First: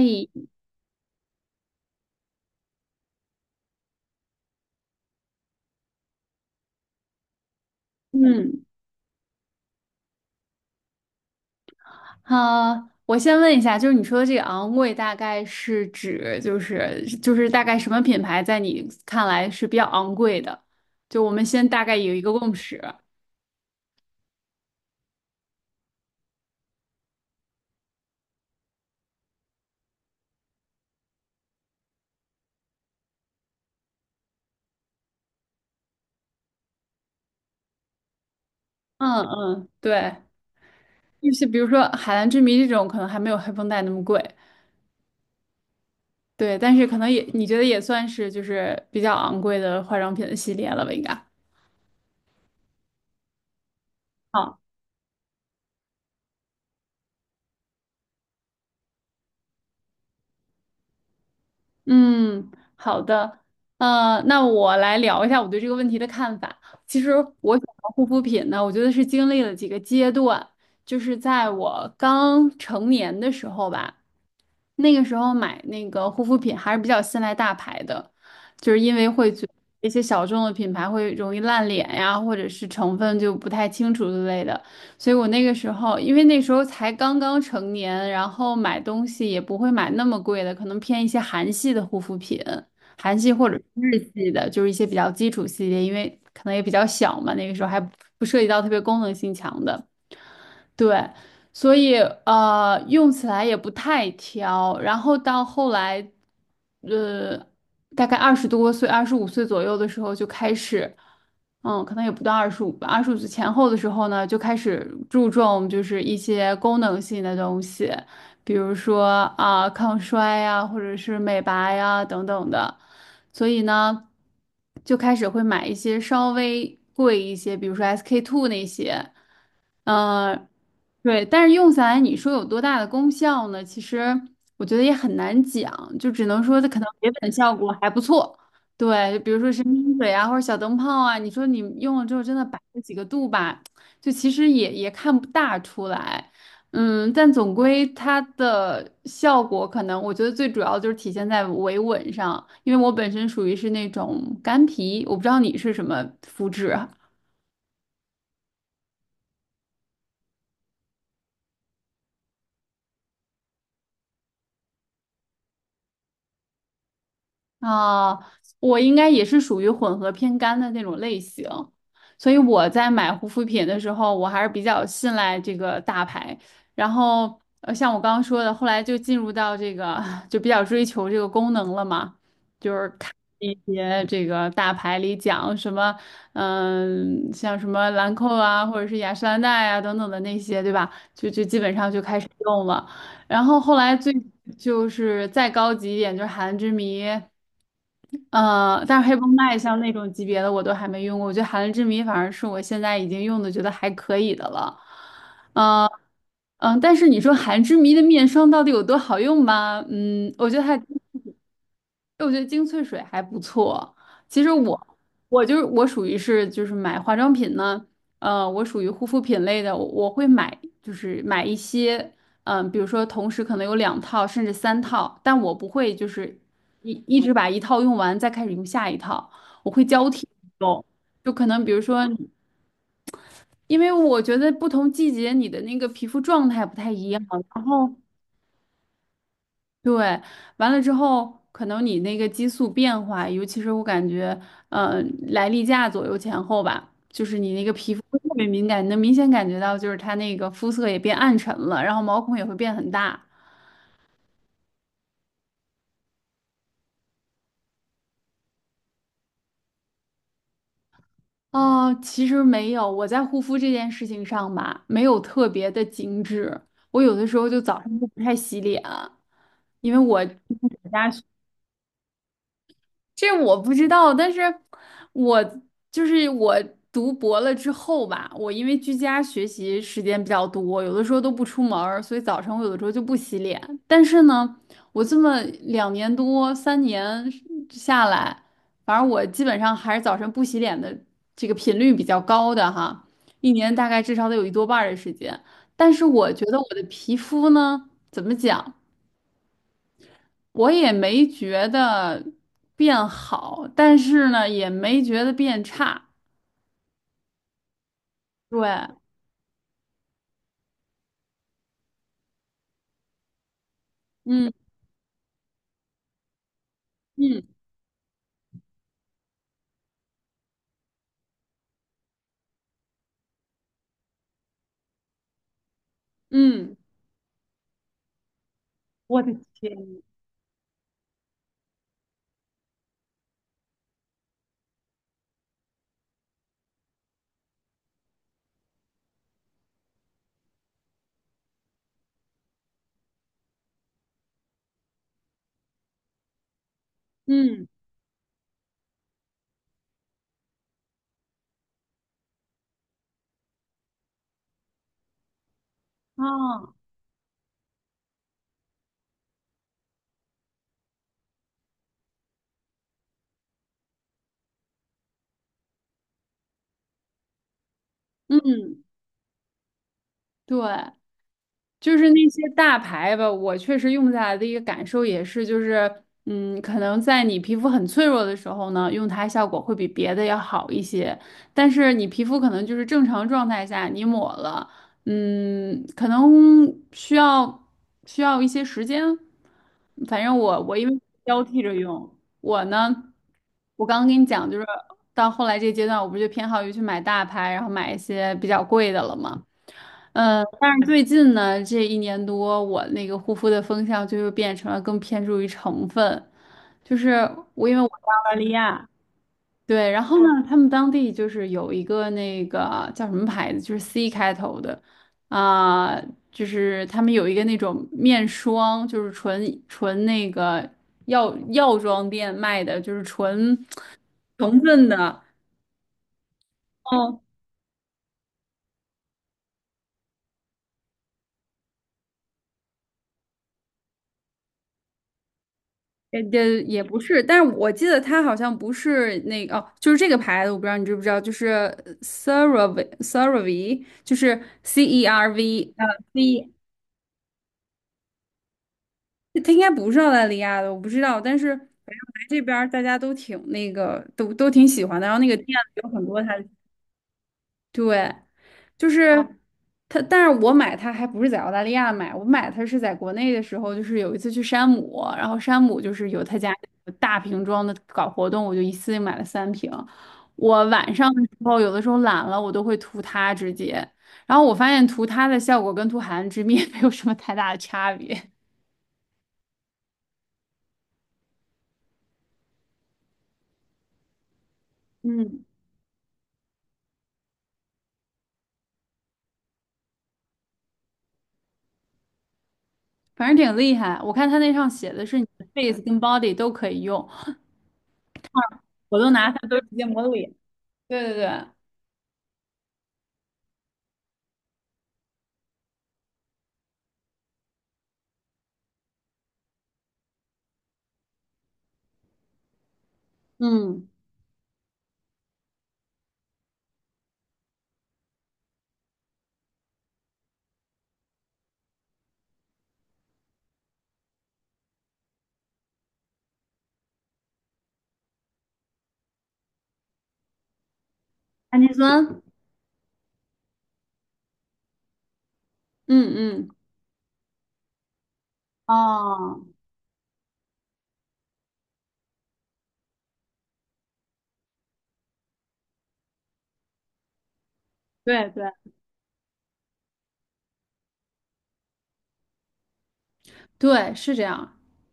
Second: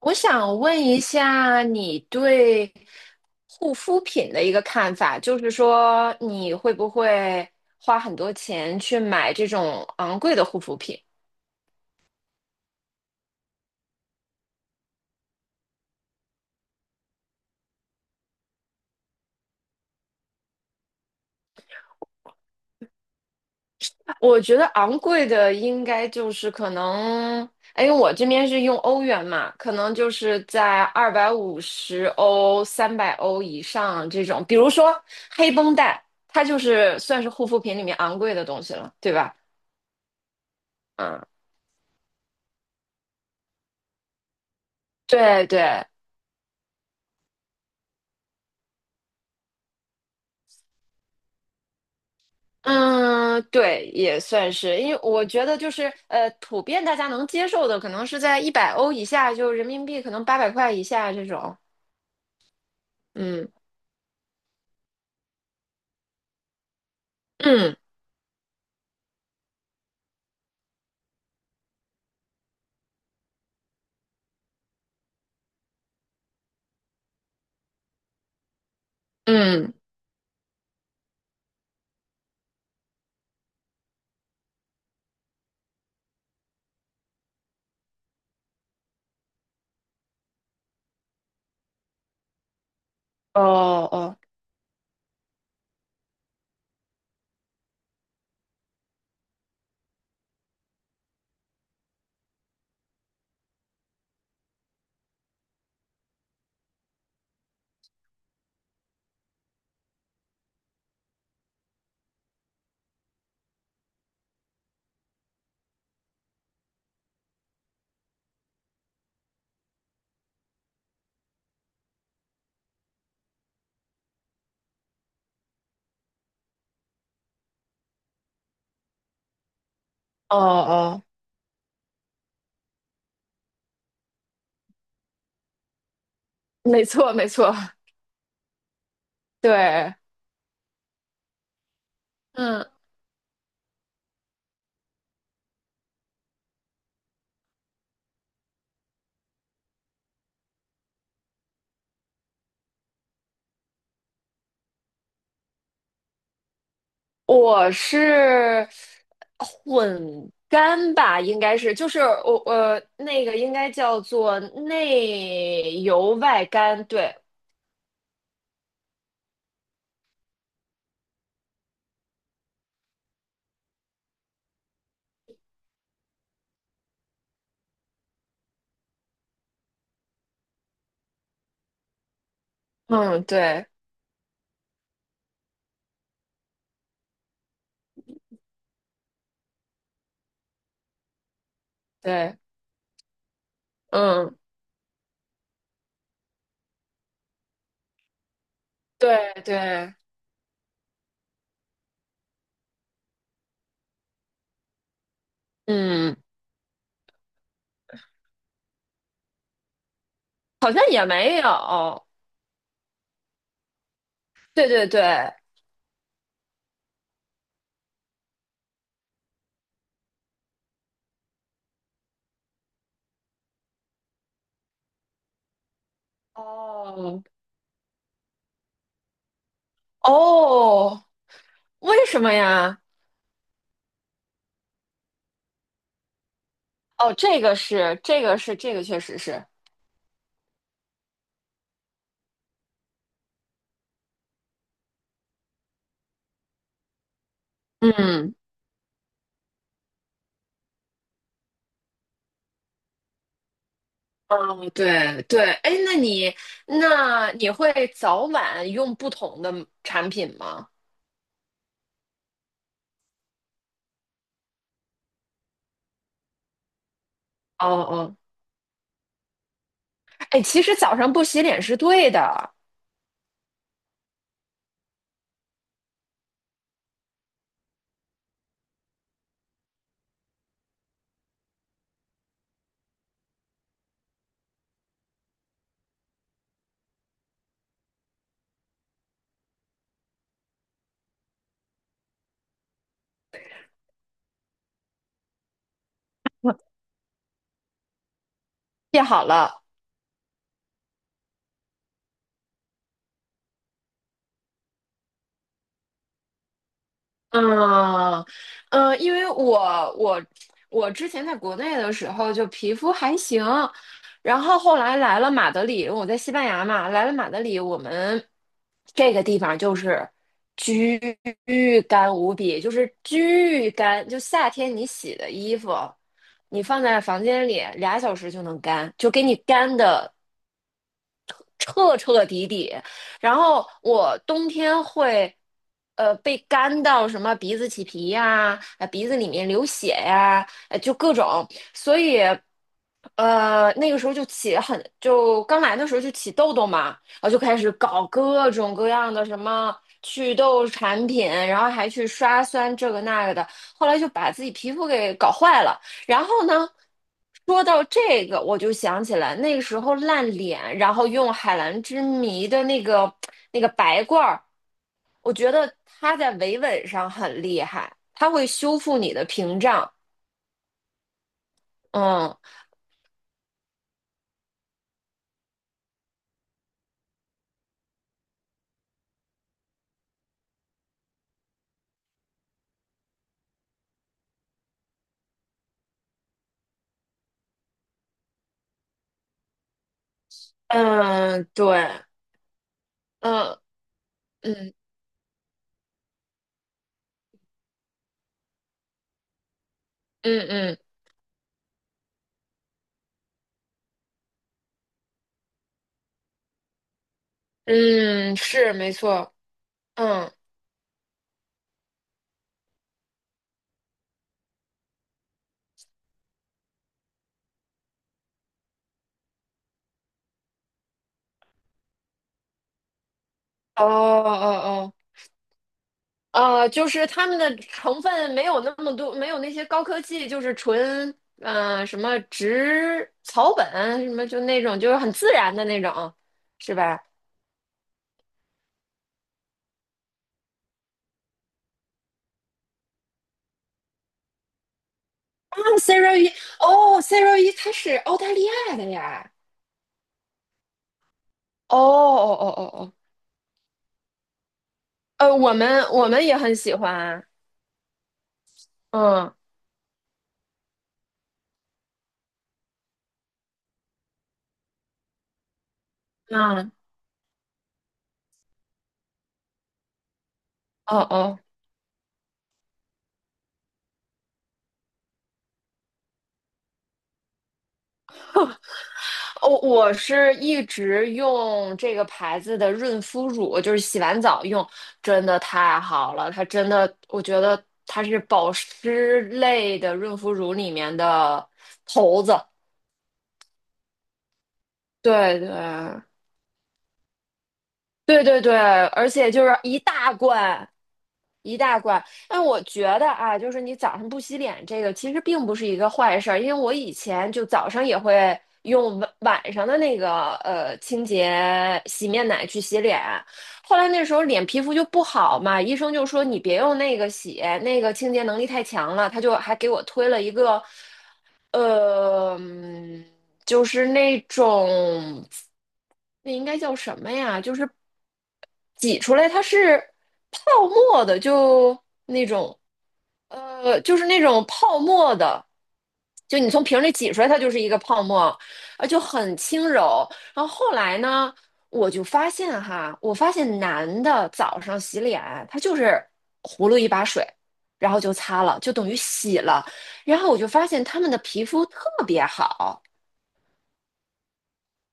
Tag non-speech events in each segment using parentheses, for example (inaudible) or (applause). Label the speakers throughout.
Speaker 1: 我想问一下你对护肤品的一个看法，就是说你会不会花很多
Speaker 2: 嗯，
Speaker 1: 钱去买这种昂贵的护肤品？
Speaker 2: 好，我先问一下，就是你说的这个昂贵，大概是指就是大概什么品牌在你看来是比较昂贵的？就我们先大概有一个共识。
Speaker 1: 我觉得昂贵的应该就是可能，哎，因为我这边是用欧元嘛，可能就是在250欧、300欧以上这种，比如说黑绷带，它就是算是护肤品里面昂贵的东西了，对
Speaker 2: 嗯
Speaker 1: 吧？
Speaker 2: 嗯，对，
Speaker 1: 嗯，
Speaker 2: 就是比如说《海蓝之谜》这种，可能还没有黑绷带那么贵，
Speaker 1: 对对。
Speaker 2: 对，但是可能也你觉得也算是就是比较昂贵的化妆品的系列了吧，应该。
Speaker 1: 嗯，对，也算是，因为我觉得就是普遍大家能接受的，可能是在100欧以下，就人民币可能800块以下这种。
Speaker 2: 嗯，好的，
Speaker 1: 嗯
Speaker 2: 那我来聊一下我对这个问题的看法。其实我选
Speaker 1: 嗯
Speaker 2: 择护肤品呢，我觉得是经历了几个阶段，就是在我刚成年的时候吧，那个时候买那个护肤品还是比较信赖大牌的，就是因为会觉得
Speaker 1: 嗯，
Speaker 2: 一些小众的品牌会容易烂脸呀，或者是成分就不太清楚之类的。所以我那个时候，因为那时候才刚刚成年，然后买东西也不会买那么贵的，可能偏一些韩系的护肤品，韩系
Speaker 1: 哦
Speaker 2: 或者是日
Speaker 1: 哦
Speaker 2: 系的，就是一些比较基础系列，因为可能也比较小嘛，那个时候还不涉及到特别功能性强的。对，所以用起来也不太挑。然后到后来，呃，大概20多岁、二十五岁左右的时候就开始，可能也不到二十五吧，二十五岁前后的时候呢，就开始注重就是一些功能性的东西，比如说啊、抗衰呀，或者是美白呀等等的。所以呢，就开始会买一些稍微贵一些，比如说 SK-II 那些。
Speaker 1: 哦
Speaker 2: 嗯，
Speaker 1: 哦，
Speaker 2: 对，但是用下来你说有多大的功效呢？其实我觉得也很难讲，就只能说它可
Speaker 1: 没
Speaker 2: 能给
Speaker 1: 错没
Speaker 2: 本
Speaker 1: 错，
Speaker 2: 效果还不错。对，比如说神
Speaker 1: 对，
Speaker 2: 经水啊，或者小灯泡啊，你说你用了之后真的白
Speaker 1: 嗯。
Speaker 2: 了几个度吧，就其实也看不大出来。嗯，但总归它的效果可能，我觉得最主要就是体现在维稳上，因为我本身属于是那种干皮，我不知道你是什么肤质啊。
Speaker 1: 我是混干吧，应该是，就是我那个应该叫做内油外干，对。
Speaker 2: 啊，我应该也是属于混合偏干的那种类型，所以我在买护肤品的时候，我还是比较信赖这个大牌。然后，像我刚刚说的，后来就进入到这个，就比较追求这个功能了嘛，就是看
Speaker 1: 嗯
Speaker 2: 一
Speaker 1: 对
Speaker 2: 些这个大牌里讲什么，嗯，像什么兰蔻啊，或者是雅诗兰黛啊等等的那些，对吧？就基本上就开始
Speaker 1: 对，
Speaker 2: 用了。然后后来最
Speaker 1: 嗯
Speaker 2: 就是再高级一点，就是韩之谜。但是黑绷
Speaker 1: 对
Speaker 2: 带像那
Speaker 1: 对。
Speaker 2: 种级别的我都还没用过，我觉得含泪之谜反而是我现在已经用的觉得还可以的了。嗯、
Speaker 1: 嗯，
Speaker 2: 但是你说含之谜的面霜到底有多好用吗？嗯，我觉得
Speaker 1: 好
Speaker 2: 还。
Speaker 1: 像也没有。
Speaker 2: 哎我觉得精粹水还不错。其实
Speaker 1: 对对
Speaker 2: 我，
Speaker 1: 对，
Speaker 2: 我就是我属于是就是买化妆品呢，我属于护肤品类的，我会买就是买一些，比如说同时可能有2套甚至3套，但我不会就是一一
Speaker 1: 哦，
Speaker 2: 直把一套用完再开始用下一套，我会交替用，
Speaker 1: 哦，
Speaker 2: 就可能比如
Speaker 1: 为
Speaker 2: 说，
Speaker 1: 什么呀？
Speaker 2: 因为我觉得不同季节你的那个皮肤状态不太一
Speaker 1: 哦，
Speaker 2: 样，
Speaker 1: 这个
Speaker 2: 然后。
Speaker 1: 是，这个是，这个确实是。
Speaker 2: 对，完了之后，可能你那个激素变化，尤其是我感觉，嗯，来例假左右前后吧，就是你那个皮肤会特
Speaker 1: 嗯，
Speaker 2: 别敏感，你能明显感觉到，就是它那个肤色也变暗沉了，然后毛孔也会变很大。
Speaker 1: 哦，对对，哎，那你会早晚用不同的产品吗？
Speaker 2: 哦，其实没有，我在护肤这件事情上吧，没有特别的精致，我有的时候就
Speaker 1: 哦
Speaker 2: 早上就
Speaker 1: 哦，
Speaker 2: 不太洗脸啊，因为我。
Speaker 1: 哎，其实早
Speaker 2: 家。
Speaker 1: 上不洗脸是对的，
Speaker 2: 这我不知道，但是我就是我读博了之后吧，我因为居家学习时间比较多，有的时候都不出门儿所以早晨我有的时候就不洗脸。但是呢，我这么2年多3年下来，反正我基本上还是早晨不洗脸的这个频率比较高的哈，一年大概至少得有一多半儿的时间。但是我觉得我的皮肤呢，怎么讲？
Speaker 1: 记好了。
Speaker 2: 我也没觉得变好，但是呢，也没觉得变差。
Speaker 1: 嗯，
Speaker 2: 对，
Speaker 1: 嗯，因为我之前在国内的时候就皮肤还行，然
Speaker 2: 嗯
Speaker 1: 后后来来了马德里，我在西班牙嘛，来了马德
Speaker 2: 嗯
Speaker 1: 里，我们这个地方就是巨干无比，就是巨干，就夏天你洗的衣服，你
Speaker 2: 嗯，
Speaker 1: 放在房间里俩小时就能干，就
Speaker 2: 我
Speaker 1: 给
Speaker 2: 的
Speaker 1: 你干
Speaker 2: 天，
Speaker 1: 的彻彻底底。然后我冬天会，被干到什么鼻子起皮呀，鼻子里面流血呀，就各种，所以，那个时候就起很，就刚来的时候就起痘痘嘛，然后就开
Speaker 2: 嗯
Speaker 1: 始搞各种各样的什么祛痘产品，然后还去刷酸这个那个的，后来就把自己皮肤给搞坏了，然
Speaker 2: 啊，
Speaker 1: 后呢，说到这个，我就想起来那个时候烂脸，然后用海蓝之谜的那个那个白罐儿，我觉得它在维稳上很厉害，它会修
Speaker 2: 嗯，
Speaker 1: 复你的屏障。
Speaker 2: 对。就是那
Speaker 1: 嗯
Speaker 2: 些大牌吧，我确实用下来的一个感受也是，就是，可能在你皮肤很脆弱的时候呢，用它效果会比别的要好一些。但是你皮肤可能就是正常状态下，你抹了，可能需要需要一些时间。反正我因为交
Speaker 1: 嗯，
Speaker 2: 替着
Speaker 1: 对，
Speaker 2: 用，我呢，
Speaker 1: 嗯
Speaker 2: 我刚刚跟你讲，就是
Speaker 1: 嗯
Speaker 2: 到后来这个阶段，我不就偏好于去买大牌，然后买一些比较贵的了吗？
Speaker 1: 嗯
Speaker 2: 嗯，但
Speaker 1: 嗯
Speaker 2: 是最近呢，这一年多，我那个护肤的风向就又变成了更偏重于成分，就是澳大
Speaker 1: 嗯，
Speaker 2: 利
Speaker 1: 是
Speaker 2: 亚，
Speaker 1: 没错。
Speaker 2: 对。然后
Speaker 1: 嗯，
Speaker 2: 呢，他们当地就是有一个那个叫什么牌子，就是 C 开头的，啊、就是他们有一个那种面霜，就是纯那个药妆店卖的，就是纯
Speaker 1: 哦哦
Speaker 2: 成分
Speaker 1: 哦，
Speaker 2: 的。
Speaker 1: 就是他们的成分没有那么多，没有那些高科技，就是纯什么植草本什么就那种，就是很自然的那种，
Speaker 2: 也也
Speaker 1: 是
Speaker 2: 也不
Speaker 1: 吧？
Speaker 2: 是，但是我记得它好像不是那个哦，就是这个牌子，我不知道你知不知道，就是 CeraVe，就是 C E R
Speaker 1: 啊
Speaker 2: V
Speaker 1: ，Zero 一，
Speaker 2: V，
Speaker 1: 哦，Zero 一，它是澳大利亚的呀。
Speaker 2: 它应该不是澳大利亚的，我不知道，但是反
Speaker 1: 哦
Speaker 2: 正来
Speaker 1: 哦
Speaker 2: 这
Speaker 1: 哦
Speaker 2: 边
Speaker 1: 哦
Speaker 2: 儿大
Speaker 1: 哦，
Speaker 2: 家都挺那个，都挺喜欢的，然后那个店
Speaker 1: 我
Speaker 2: 里
Speaker 1: 们
Speaker 2: 有很
Speaker 1: 我
Speaker 2: 多
Speaker 1: 们
Speaker 2: 它，
Speaker 1: 也很喜欢，
Speaker 2: 对。就是
Speaker 1: 嗯，
Speaker 2: 它，但是我买它还不是在澳大利亚买，我买它是在国内的时候，就是有一次去山姆，然后山姆就是有他家
Speaker 1: 嗯，
Speaker 2: 那个大瓶装的搞活动，我就一次性买了3瓶。我晚
Speaker 1: 哦
Speaker 2: 上的时
Speaker 1: 哦。
Speaker 2: 候，有的时候懒了，我都会涂它直接，然后我发现涂它的效果跟涂海岸之蜜 (laughs) 没有什么太大的差别，
Speaker 1: 哦，我是一直用这个牌子的润肤乳，就是洗完澡用，真的
Speaker 2: 嗯，
Speaker 1: 太好了。它真的，我觉得它是保湿类的润肤乳里面的头子。
Speaker 2: 反正挺厉害。我看它那上写的是你
Speaker 1: 对
Speaker 2: 的
Speaker 1: 对
Speaker 2: face 跟 body 都可以用，
Speaker 1: 对对对，
Speaker 2: 我
Speaker 1: 而
Speaker 2: 都拿
Speaker 1: 且就
Speaker 2: 它
Speaker 1: 是
Speaker 2: 都直
Speaker 1: 一
Speaker 2: 接抹
Speaker 1: 大
Speaker 2: 脸。
Speaker 1: 罐，
Speaker 2: 对对对，
Speaker 1: 一大罐。但我觉得啊，就是你早上不洗脸这个其实并不是一个坏事儿，因为我以前就早上也会用晚上的那个清洁洗面奶去洗脸，后
Speaker 2: 嗯，
Speaker 1: 来那时候脸皮肤就不好嘛，医生就说你别用那个洗，那个清洁能力太强了，他就还给我推了一个，呃，嗯就是那种。那应该叫什么呀？就是挤出来，它是泡沫的，
Speaker 2: 氨基
Speaker 1: 就
Speaker 2: 酸，
Speaker 1: 那种，就是那种泡沫的，
Speaker 2: 嗯
Speaker 1: 就你
Speaker 2: 嗯。
Speaker 1: 从瓶里挤出来，它就是一个泡沫，啊，就很
Speaker 2: 哦，
Speaker 1: 轻柔。然后后来呢，我就发现哈，我发现男的早上洗脸，他就是葫芦一把水，然后就
Speaker 2: 对
Speaker 1: 擦
Speaker 2: 对
Speaker 1: 了，就等于洗了。然后我就发现他们的皮肤特别好。
Speaker 2: 对，是这样，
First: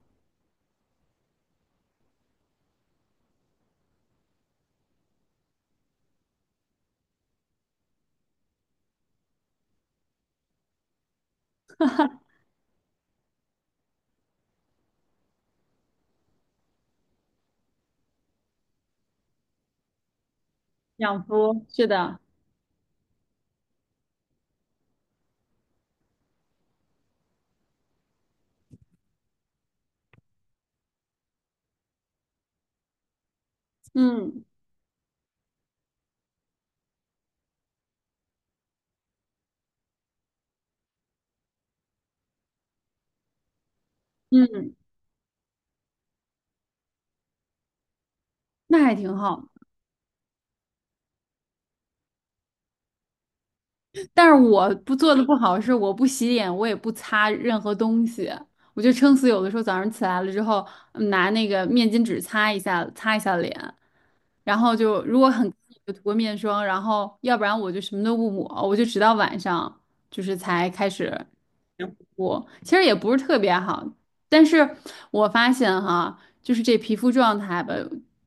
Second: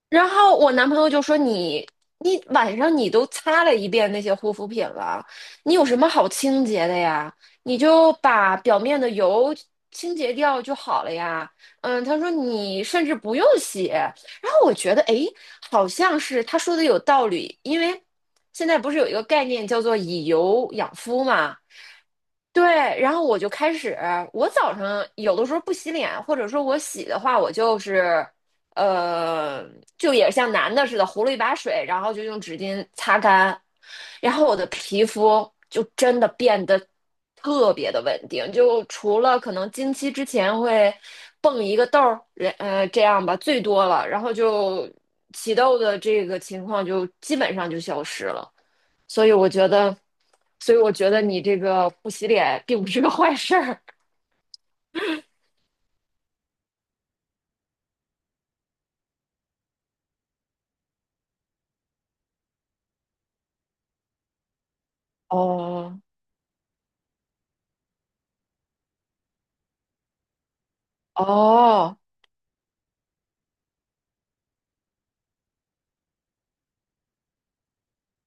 Speaker 1: 然后我男朋友就说你你晚上你都擦了一遍那些护肤品了，你有什么好清洁的呀？你就把表面的油清洁掉就好了呀。嗯，他说你甚至不用洗。然后我觉得诶，好像是他说的有道理，因为现在不是有一个概念叫做以油养
Speaker 2: 养
Speaker 1: 肤嘛。
Speaker 2: 肤是的，
Speaker 1: 对，然后我就开始，我早上有的时候不洗脸，或者说我洗的话，我就是。呃，就也像男的似的，糊了一把水，然后就用纸巾擦干，然
Speaker 2: 嗯
Speaker 1: 后我的皮肤就真的变得特别的稳定，就除了可能经期之前会蹦一个痘儿，这样吧，最多了，然后
Speaker 2: 嗯，
Speaker 1: 就起痘的这个情况就基本上就消失了，
Speaker 2: 那还挺
Speaker 1: 所以我
Speaker 2: 好。
Speaker 1: 觉得，所以我觉得你这个不洗脸并不是个坏事儿。(laughs)
Speaker 2: 但是我不做的不好是我不洗脸，我也不擦任何东西，我就撑死有的时候早上起来了之后，拿那个面巾纸擦一下，擦一下脸，然后就如果很干就
Speaker 1: 哦
Speaker 2: 涂个面霜，然后要不然我就什么都不抹，我就直到晚上就是才开始。
Speaker 1: 哦，
Speaker 2: 我其实也不是特别好。但是我发现哈，就是这皮肤状态吧，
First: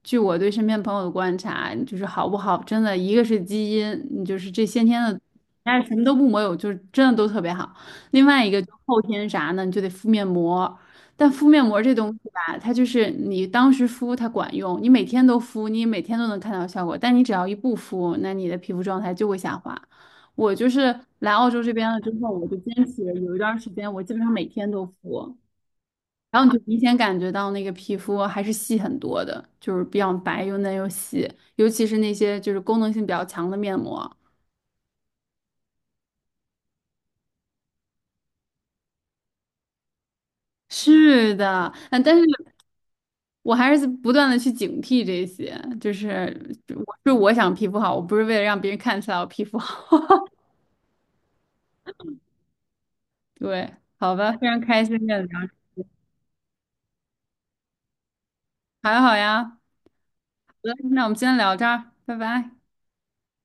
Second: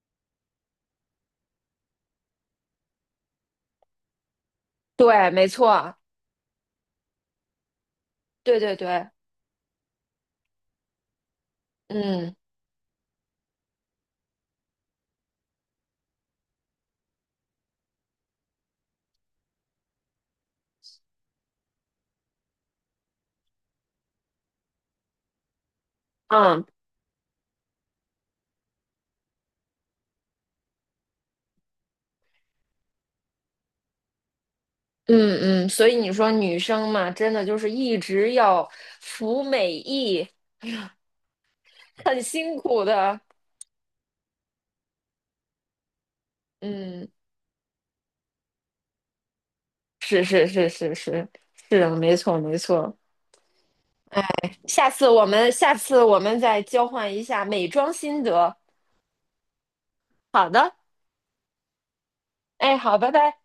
Speaker 2: 据我对身边朋友的观察，就是好不好，真的一个是基因，你就是这先天的，
Speaker 1: 对，没
Speaker 2: 但是什
Speaker 1: 错，
Speaker 2: 么都不抹有，就是真的都特别好。另外一
Speaker 1: 对
Speaker 2: 个就
Speaker 1: 对
Speaker 2: 后
Speaker 1: 对，
Speaker 2: 天啥呢，你就得敷面膜。但敷面膜这东西
Speaker 1: 嗯。
Speaker 2: 吧，它就是你当时敷它管用，你每天都敷，你每天都能看到效果。但你只要一不敷，那你的皮肤状态就会下滑。我就是来澳洲这边了之后，我就坚持有一段时间，我基本上每天都敷，然后你就
Speaker 1: 嗯
Speaker 2: 明显感觉到那个皮肤还是细很多的，就是比较白又嫩又细，尤其是那些就是功能性比较强的面膜。
Speaker 1: 嗯嗯，所以你说女生嘛，真的就是一直要服美役，
Speaker 2: 是的，但
Speaker 1: 很
Speaker 2: 是
Speaker 1: 辛苦的。
Speaker 2: 我还是不断的去警惕这些，就是我
Speaker 1: 嗯，
Speaker 2: 是我想皮肤好，我不是为了让别人看起来我皮肤好。
Speaker 1: 是
Speaker 2: (laughs)
Speaker 1: 是是是是，是的，没错没错。
Speaker 2: 对，好吧，非常开
Speaker 1: 下
Speaker 2: 心跟你
Speaker 1: 次
Speaker 2: 聊，
Speaker 1: 我们再交换一下美妆心得。
Speaker 2: 还好呀。
Speaker 1: 好
Speaker 2: 好的，
Speaker 1: 的，
Speaker 2: 那我们今天聊这儿，拜拜。
Speaker 1: 哎，好，拜拜。